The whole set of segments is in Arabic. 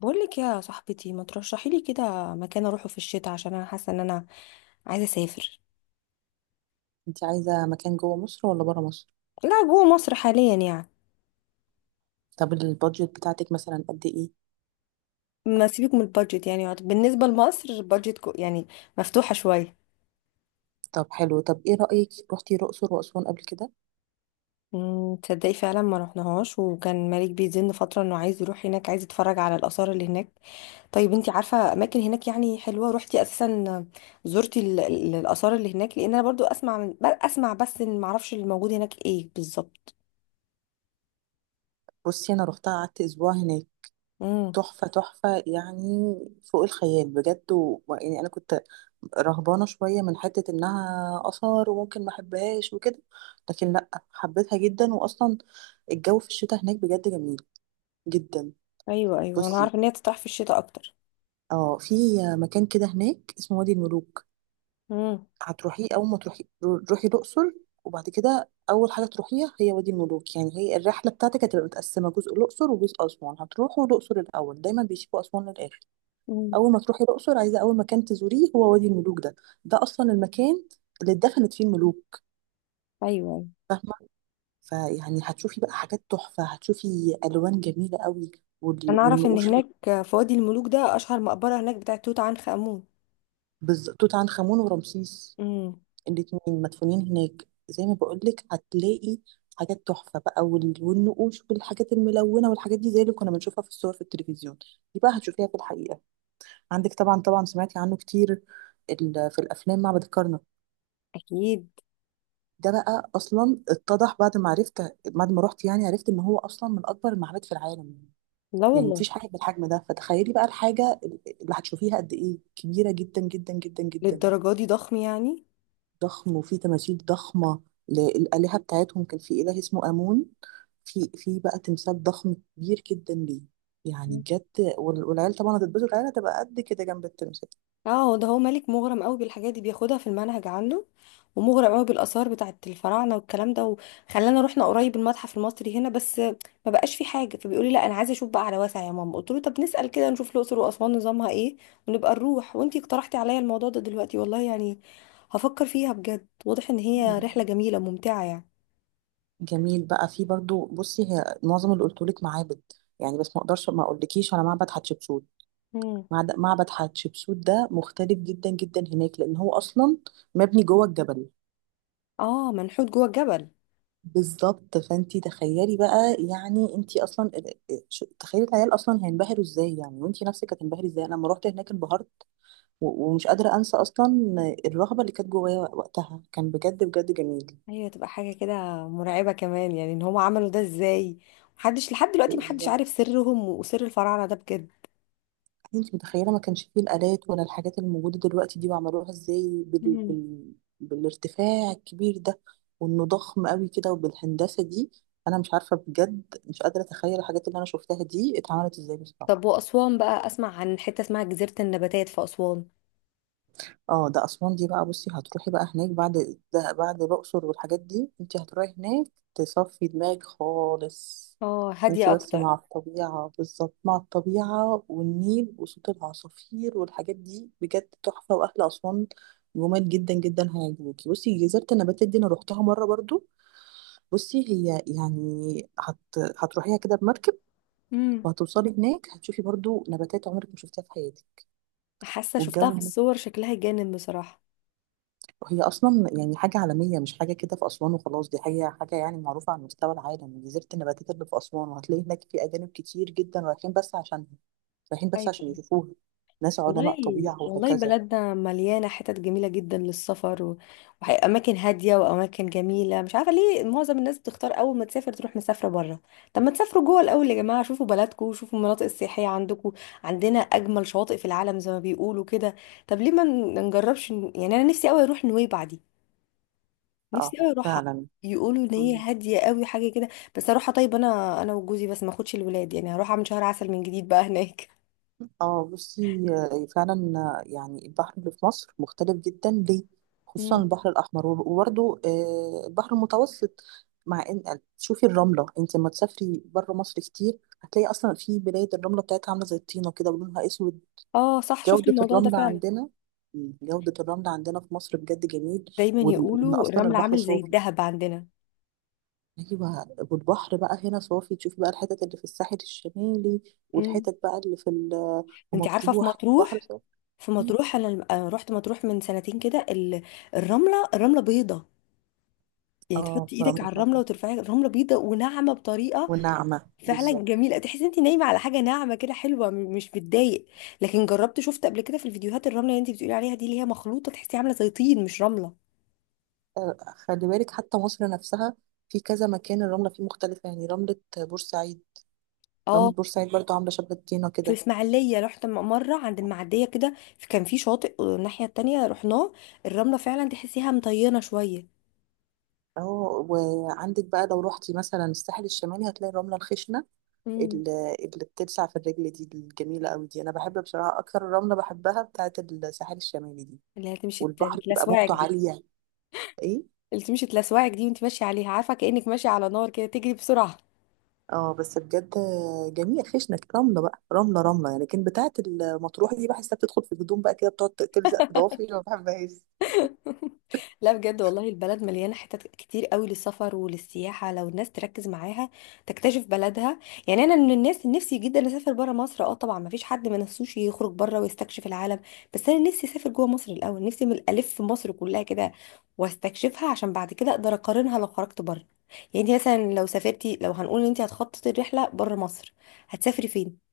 بقولك يا صاحبتي ما ترشحي لي كده مكان اروحه في الشتاء عشان انا حاسه ان انا عايزه اسافر. انت عايزة مكان جوه مصر ولا برا مصر؟ لا جوه مصر حاليا يعني. طب البادجت بتاعتك مثلا قد ايه؟ ما سيبك من البادجت، يعني بالنسبه لمصر البادجت يعني مفتوحه شويه. طب حلو، طب ايه رأيك، روحتي الأقصر وأسوان قبل كده؟ تصدقي فعلا ما رحناهاش، وكان مالك بيزن فتره انه عايز يروح هناك، عايز يتفرج على الاثار اللي هناك. طيب انتي عارفه اماكن هناك يعني حلوه؟ روحتي اساسا؟ زرتي الاثار اللي هناك؟ لان انا برضو اسمع اسمع بس، إن ما اعرفش اللي موجود هناك ايه بالظبط. بصي، انا روحتها، قعدت اسبوع هناك. تحفة تحفة يعني، فوق الخيال بجد يعني انا كنت رهبانة شوية من حتة انها آثار وممكن ما احبهاش وكده، لكن لا، حبيتها جدا. واصلا الجو في الشتاء هناك بجد جميل جدا. ايوه انا بصي، عارفه ان هي تطرح في الشتاء اكتر. اه، في مكان كده هناك اسمه وادي الملوك. امم. هتروحي اول ما تروحي روحي الاقصر، وبعد كده اول حاجه تروحيها هي وادي الملوك. يعني هي الرحله بتاعتك هتبقى متقسمه، جزء الاقصر وجزء اسوان. هتروحوا الاقصر الاول، دايما بيسيبوا اسوان للاخر. امم. اول ما تروحي الاقصر، عايزه اول مكان تزوريه هو وادي الملوك ده. ده اصلا المكان اللي اتدفنت فيه الملوك، ايوه، فاهمه؟ فيعني هتشوفي بقى حاجات تحفه، هتشوفي الوان جميله قوي وال- انا اعرف ان والنقوش اللي- هناك في وادي الملوك ده اشهر مقبره هناك بتاعه توت عنخ امون. توت عنخ امون ورمسيس، امم. الاتنين مدفونين هناك. زي ما بقولك، هتلاقي حاجات تحفة بقى والنقوش والحاجات الملونة والحاجات دي، زي اللي كنا بنشوفها في الصور في التلفزيون، دي بقى هتشوفيها في الحقيقة. عندك طبعا طبعا، سمعتي عنه كتير في الأفلام، معبد الكرنك. اكيد. ده بقى أصلا اتضح بعد ما عرفت، بعد ما رحت يعني، عرفت إن هو أصلا من أكبر المعابد في العالم. لا يعني والله. مفيش حاجة بالحجم ده، فتخيلي بقى الحاجة اللي هتشوفيها قد إيه، كبيرة جدا جدا جدا جدا. للدرجه دي ضخم يعني؟ ضخم وفي تماثيل ضخمة للآلهة بتاعتهم. كان في إله اسمه آمون، في بقى تمثال ضخم كبير جدا ليه، يعني بجد. والعيال طبعا هتتبسط، العيال هتبقى قد كده جنب التمثال. اه، هو ده، هو مالك مغرم قوي بالحاجات دي، بياخدها في المنهج عنده، ومغرم قوي بالاثار بتاعه الفراعنه والكلام ده، وخلانا رحنا قريب المتحف المصري هنا، بس ما بقاش في حاجه، فبيقول لي لا انا عايزه اشوف بقى على واسع يا ماما. قلت له طب نسال كده، نشوف الاقصر واسوان نظامها ايه، ونبقى نروح. وانتي اقترحتي عليا الموضوع ده دلوقتي، والله يعني هفكر فيها بجد. واضح ان هي رحله جميله ممتعه يعني. جميل بقى. في برضو بصي، هي معظم اللي قلتهولك معابد يعني، بس ما اقدرش ما اقولكيش على معبد حتشبسوت. مم. معبد حتشبسوت ده مختلف جدا جدا هناك، لان هو اصلا مبني جوه الجبل. اه، منحوت جوه الجبل. بالظبط، فانتي تخيلي بقى يعني، انتي اصلا تخيلي العيال اصلا هينبهروا ازاي، يعني وانتي نفسك هتنبهري ازاي. انا لما رحت هناك انبهرت ومش قادره انسى اصلا الرهبه اللي كانت جوايا وقتها. كان بجد بجد جميل. ايوه، تبقى حاجه كده مرعبه كمان، يعني ان هم عملوا ده ازاي؟ محدش لحد دلوقتي، محدش بالظبط، عارف سرهم وسر الفراعنه ده بجد. انتي متخيله ما كانش فيه الالات ولا الحاجات اللي موجوده دلوقتي دي، وعملوها ازاي مم. بالارتفاع الكبير ده، وانه ضخم قوي كده وبالهندسه دي. انا مش عارفه بجد، مش قادره اتخيل الحاجات اللي انا شفتها دي اتعملت ازاي بصراحه. طب واسوان بقى، اسمع عن حته اسمها جزيره النباتات في اسوان. اه، ده اسوان دي بقى. بصي، هتروحي بقى هناك بعد ده، بعد الاقصر والحاجات دي انت هتروحي هناك تصفي دماغك خالص. اه، انت هاديه بس اكتر. مع الطبيعه، بالظبط، مع الطبيعه والنيل وصوت العصافير والحاجات دي، بجد تحفه. واهل اسوان جمال جدا جدا، هيعجبوكي. بصي، جزيره النباتات دي انا روحتها مره برضو. بصي هي يعني هت... هتروحيها كده بمركب، مم. وهتوصلي هناك هتشوفي برضو نباتات عمرك ما شفتيها في حياتك. حاسه شفتها والجو في هناك، الصور، شكلها جانب بصراحه. هي اصلا يعني حاجه عالميه، مش حاجه كده في اسوان وخلاص، دي حاجه يعني معروفه على مستوى العالم، جزيره النباتات اللي في اسوان. وهتلاقي هناك في اجانب كتير جدا رايحين بس عشان ايوه. يشوفوها، ناس علماء والله، طبيعه والله وهكذا. بلدنا مليانة حتت جميلة جدا للسفر، وأماكن هادية وأماكن جميلة. مش عارفة ليه معظم الناس بتختار أول ما تسافر تروح مسافرة بره. طب ما تسافروا جوه الأول يا جماعة، شوفوا بلدكم وشوفوا المناطق السياحية عندكم. عندنا أجمل شواطئ في العالم زي ما بيقولوا كده. طب ليه ما نجربش يعني؟ أنا نفسي أوي أروح نويبع دي، اه، نفسي أوي أروحها. فعلا. يقولوا ان هي مم. هاديه قوي حاجه كده. بس اروحها طيب انا وجوزي بس، ما اخدش الولاد، يعني هروح اعمل شهر عسل من جديد بقى هناك. اه بصي، فعلا. يعني البحر اللي في مصر مختلف جدا ليه، مم. خصوصا البحر الاحمر، وبرده البحر المتوسط. مع ان، شوفي الرمله، انت لما تسافري بره مصر كتير هتلاقي اصلا في بلاد الرمله بتاعتها عامله زي الطينه كده ولونها اسود. اه صح، شفت جودة الموضوع ده الرمل فعلا. عندنا، جودة الرمل عندنا في مصر بجد جميل. دايما وإن يقولوا أصلا الرمل البحر عامل زي صافي. الذهب عندنا. أيوة، والبحر بقى هنا صافي، تشوفي بقى الحتت اللي في الساحل الشمالي امم. والحتت بقى اللي في في انت عارفه في مطروح، البحر مطروح، صافي. في مم. مطروح انا رحت مطروح من سنتين كده. الرمله بيضه، يعني اه، تحطي ايدك رملة على الرمله مطروح، وترفعي الرمله بيضه وناعمه بطريقه وناعمة فعلا بالظبط. جميله. تحسي انت نايمه على حاجه ناعمه كده حلوه، مش بتضايق. لكن جربت شفت قبل كده في الفيديوهات الرمله اللي انت بتقولي عليها دي، اللي هي مخلوطه، تحسيها عامله زي طين مش رمله. خلي بالك، حتى مصر نفسها في كذا مكان الرملة فيه مختلفة. يعني رملة بورسعيد، رملة اه، بورسعيد برضو عاملة شبه الطينة في كده. الاسماعيليه رحت مره عند المعديه كده، كان في شاطئ الناحيه التانيه رحناه، الرمله فعلا تحسيها مطينه شويه. اه، وعندك بقى لو روحتي مثلا الساحل الشمالي هتلاقي الرملة الخشنة امم. اللي بتلسع في الرجل دي، الجميلة قوي دي. أنا بحب بصراحة أكتر الرملة، بحبها بتاعة الساحل الشمالي دي. اللي هي تمشي والبحر بيبقى تلسوعك موجته دي، عالية. إيه؟ اللي تمشي تلسوعك دي وانت ماشيه عليها، عارفه كانك ماشيه على نار كده، تجري بسرعه. اه، بس بجد جميل. خشنة رملة بقى، رملة يعني. لكن بتاعة المطروح دي بحسها بتدخل في الهدوم بقى كده، بتقعد تلزق في ضوافري، ما بحبهاش. لا بجد والله، البلد مليانه حتت كتير قوي للسفر وللسياحه، لو الناس تركز معاها تكتشف بلدها. يعني انا من الناس اللي نفسي جدا اسافر بره مصر، اه طبعا، ما فيش حد ما نفسوش يخرج بره ويستكشف العالم. بس انا نفسي اسافر جوه مصر الاول، نفسي من الالف مصر كلها كده واستكشفها، عشان بعد كده اقدر اقارنها لو خرجت بره. يعني انت مثلا لو سافرتي، لو هنقول ان انت هتخططي الرحله بره مصر، هتسافري فين؟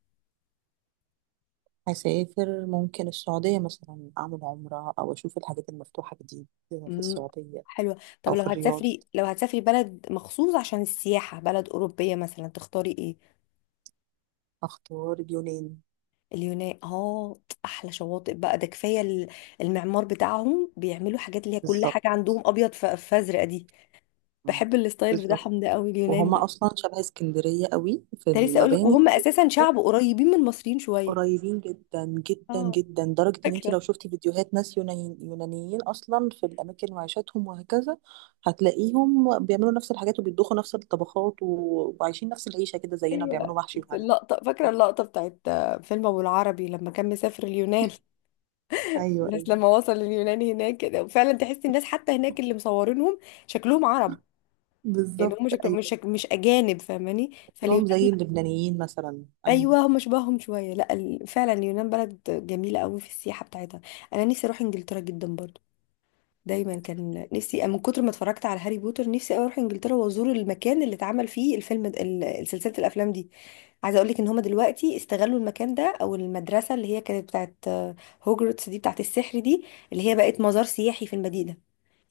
هسافر ممكن السعودية مثلا، أعمل عمرة، أو أشوف الحاجات المفتوحة جديد في مم، السعودية، حلوة. طب أو لو في الرياض. هتسافري، لو هتسافري بلد مخصوص عشان السياحة، بلد أوروبية مثلا، تختاري ايه؟ أختار اليونان. اليونان، اه، أحلى شواطئ بقى ده، كفاية المعمار بتاعهم، بيعملوا حاجات اللي هي كل بالظبط. حاجة عندهم أبيض فأزرق دي. مم. بحب الستايل بالظبط، بتاعهم ده أوي، اليونان وهم ده. اصلا شبه اسكندريه قوي في كنت لسه أقولك، المباني. وهم أساسا شعب قريبين من المصريين شوية. قريبين جدا جدا اه، جدا، لدرجه ان انت لو فاكرة. شفتي فيديوهات ناس يونانيين، يونانيين اصلا في الاماكن وعيشاتهم وهكذا، هتلاقيهم بيعملوا نفس الحاجات وبيطبخوا نفس الطبخات وعايشين نفس العيشه كده زينا، أيوة، بيعملوا محشي في وحاجات. اللقطة، فاكرة اللقطة بتاعت فيلم أبو العربي لما كان مسافر اليونان. ايوه، الناس ايوه، لما وصل اليوناني هناك كده، وفعلا تحس الناس حتى هناك اللي مصورينهم شكلهم عرب. يعني بالظبط، هم شكلهم ايوه. مش مش اجانب، فاهماني؟ اكلهم فاليونان لا. زي اللبنانيين مثلا، ايوه. ايوه، هم شبههم شويه. لا فعلا اليونان بلد جميله قوي في السياحه بتاعتها. انا نفسي اروح انجلترا جدا برضو. دايما كان نفسي، من كتر ما اتفرجت على هاري بوتر، نفسي أوي اروح انجلترا وازور المكان اللي اتعمل فيه سلسله الافلام دي. عايزه اقول لك ان هم دلوقتي استغلوا المكان ده، او المدرسه اللي هي كانت بتاعت هوجرتس دي بتاعت السحر دي، اللي هي بقت مزار سياحي في المدينه.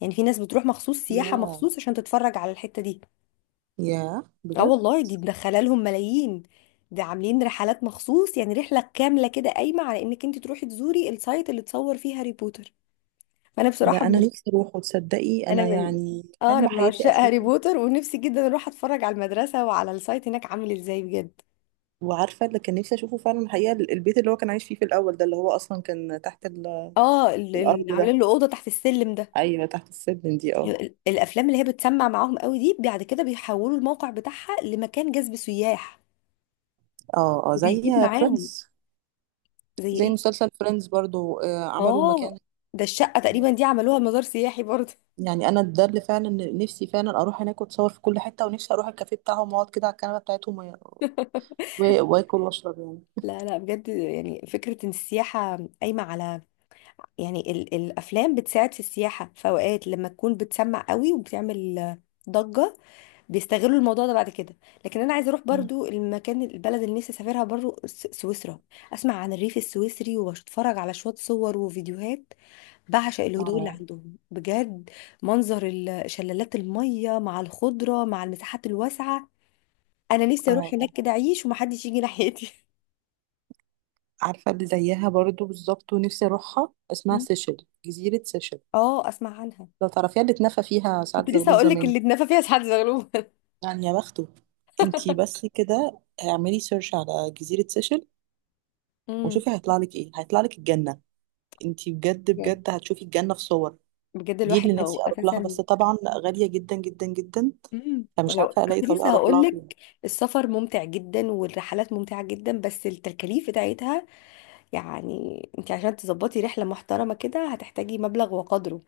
يعني في ناس بتروح مخصوص، سياحة ياه، مخصوص عشان تتفرج على الحتة دي. ياه اه بجد. والله، دي مدخله لهم ملايين. ده عاملين رحلات مخصوص، يعني رحلة كاملة كده قايمة على انك انت تروحي تزوري السايت اللي اتصور فيه هاري بوتر. فانا ده بصراحة انا من، نفسي اروح، وتصدقي انا انا من، يعني اه انا حلم من حياتي عشاق هاري اشوفه. بوتر، ونفسي جدا اروح اتفرج على المدرسة وعلى السايت هناك عامل ازاي بجد. وعارفه اللي كان نفسي اشوفه فعلا الحقيقه، البيت اللي هو كان عايش فيه في الاول ده، اللي هو اصلا كان تحت اه، الارض ده. عاملين له أوضة تحت السلم ده. ايوه، تحت السلم دي، اه. الافلام اللي هي بتسمع معاهم قوي دي، بعد كده بيحولوا الموقع بتاعها لمكان جذب سياح اه، اه، زي وبيجيب معاهم. فريندز، زي زي ايه؟ مسلسل فريندز برضو. عملوا المكان، اه، ده الشقة تقريبا دي عملوها مزار سياحي برضه. يعني انا ده اللي فعلا نفسي، فعلا اروح هناك واتصور في كل حته، ونفسي اروح الكافيه بتاعهم واقعد كده على الكنبه بتاعتهم واكل واشرب يعني. لا لا بجد، يعني فكرة ان السياحة قايمة على، يعني ال الافلام بتساعد في السياحة في اوقات لما تكون بتسمع قوي وبتعمل ضجة، بيستغلوا الموضوع ده بعد كده. لكن انا عايزة اروح مم. برضو المكان، البلد اللي نفسي اسافرها برضو سويسرا. اسمع عن الريف السويسري، واتفرج على شوية صور وفيديوهات. بعشق الهدوء اللي اه، عندهم بجد. منظر شلالات المية مع الخضرة مع المساحات الواسعة. انا اه. نفسي اروح هناك كده اعيش ومحدش يجي ناحيتي. عارفه اللي زيها برضو بالظبط ونفسي اروحها، اسمها مم. سيشل، جزيره سيشل. اه، اسمع عنها. لو تعرفيها، اللي اتنفى فيها سعد كنت لسه زغلول هقول لك زمان. اللي اتنفى فيها سعد زغلول. يعني يا بخته. انتي بس كده اعملي سيرش على جزيرة سيشل، مم. وشوفي هيطلع لك ايه. هيطلع لك الجنة. انتي بجد بجد، بجد هتشوفي الجنة في صور. بجد دي الواحد اللي نفسي لو اروح لها، اساسا. بس طبعا غالية جدا جدا جدا، مم. فمش ولو، عارفة الاقي كنت طريقة لسه اروح هقول لها فيها. لك، السفر ممتع جدا والرحلات ممتعه جدا، بس التكاليف بتاعتها، يعني انت عشان تظبطي رحله محترمه كده هتحتاجي مبلغ وقدره.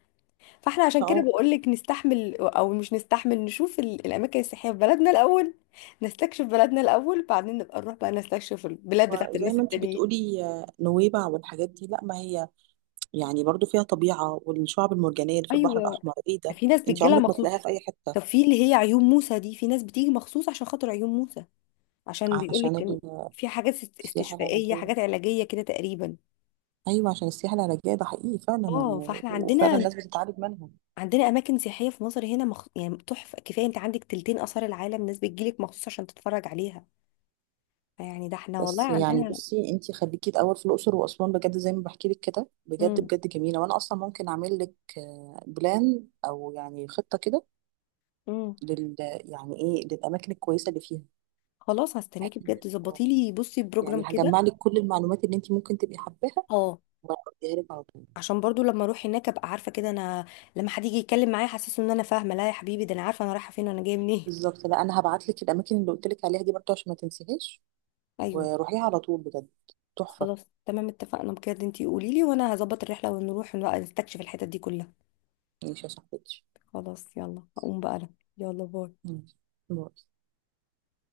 فاحنا عشان كده اه بقول لك نستحمل او مش نستحمل، نشوف الاماكن السياحيه في بلدنا الاول، نستكشف بلدنا الاول، بعدين نبقى نروح بقى نستكشف البلاد بتاعت زي الناس ما انتي التانيين. بتقولي، نويبع والحاجات دي، لا، ما هي يعني برضو فيها طبيعة، والشعب المرجانية اللي في البحر ايوه، الأحمر ايه ده، في ناس انتي بتجيلها عمرك ما مخصوص. تلاقيها في أي حتة. طب في اللي هي عيون موسى دي، في ناس بتيجي مخصوص عشان خاطر عيون موسى، عشان عشان بيقولك ان في حاجات السياحة استشفائيه، العلاجية، حاجات علاجيه كده تقريبا. ايوه، عشان السياحه العلاجيه ده حقيقي فعلا اه فاحنا وفعلا عندنا، الناس بتتعالج منهم. عندنا اماكن سياحيه في مصر هنا يعني تحفه. كفايه انت عندك تلتين اثار العالم، ناس بتجيلك مخصوص عشان تتفرج عليها. يعني ده احنا والله بس يعني عندنا. بصي، انتي خليكي الاول في الاقصر واسوان، بجد زي ما بحكي لك كده، بجد امم. بجد جميله. وانا اصلا ممكن اعمل لك بلان، او يعني خطه كده امم. لل يعني ايه للاماكن الكويسه اللي فيها، خلاص بحيث هستناكي بجد، آه، ظبطي لي بصي يعني بروجرام كده. هجمع لك كل المعلومات اللي انتي ممكن تبقي حباها، اه، وهديها لك على طول. عشان برضو لما اروح هناك ابقى عارفه كده، انا لما حد يجي يتكلم معايا حاسسه ان انا فاهمه. لا يا حبيبي، ده انا عارفه انا رايحه فين وانا جايه منين. بالظبط، لا، انا هبعت لك الاماكن اللي قلت لك عليها دي برضه عشان ما تنسيهاش، ايوه. وروحيها على طول بجد، تحفه. خلاص تمام، اتفقنا بجد، انتي قولي لي وانا هظبط الرحله ونروح ونبقى نستكشف الحتت دي كلها. ماشي يا صاحبتي. خلاص يلا هقوم بقى انا، يلا باي. ماشي. باي.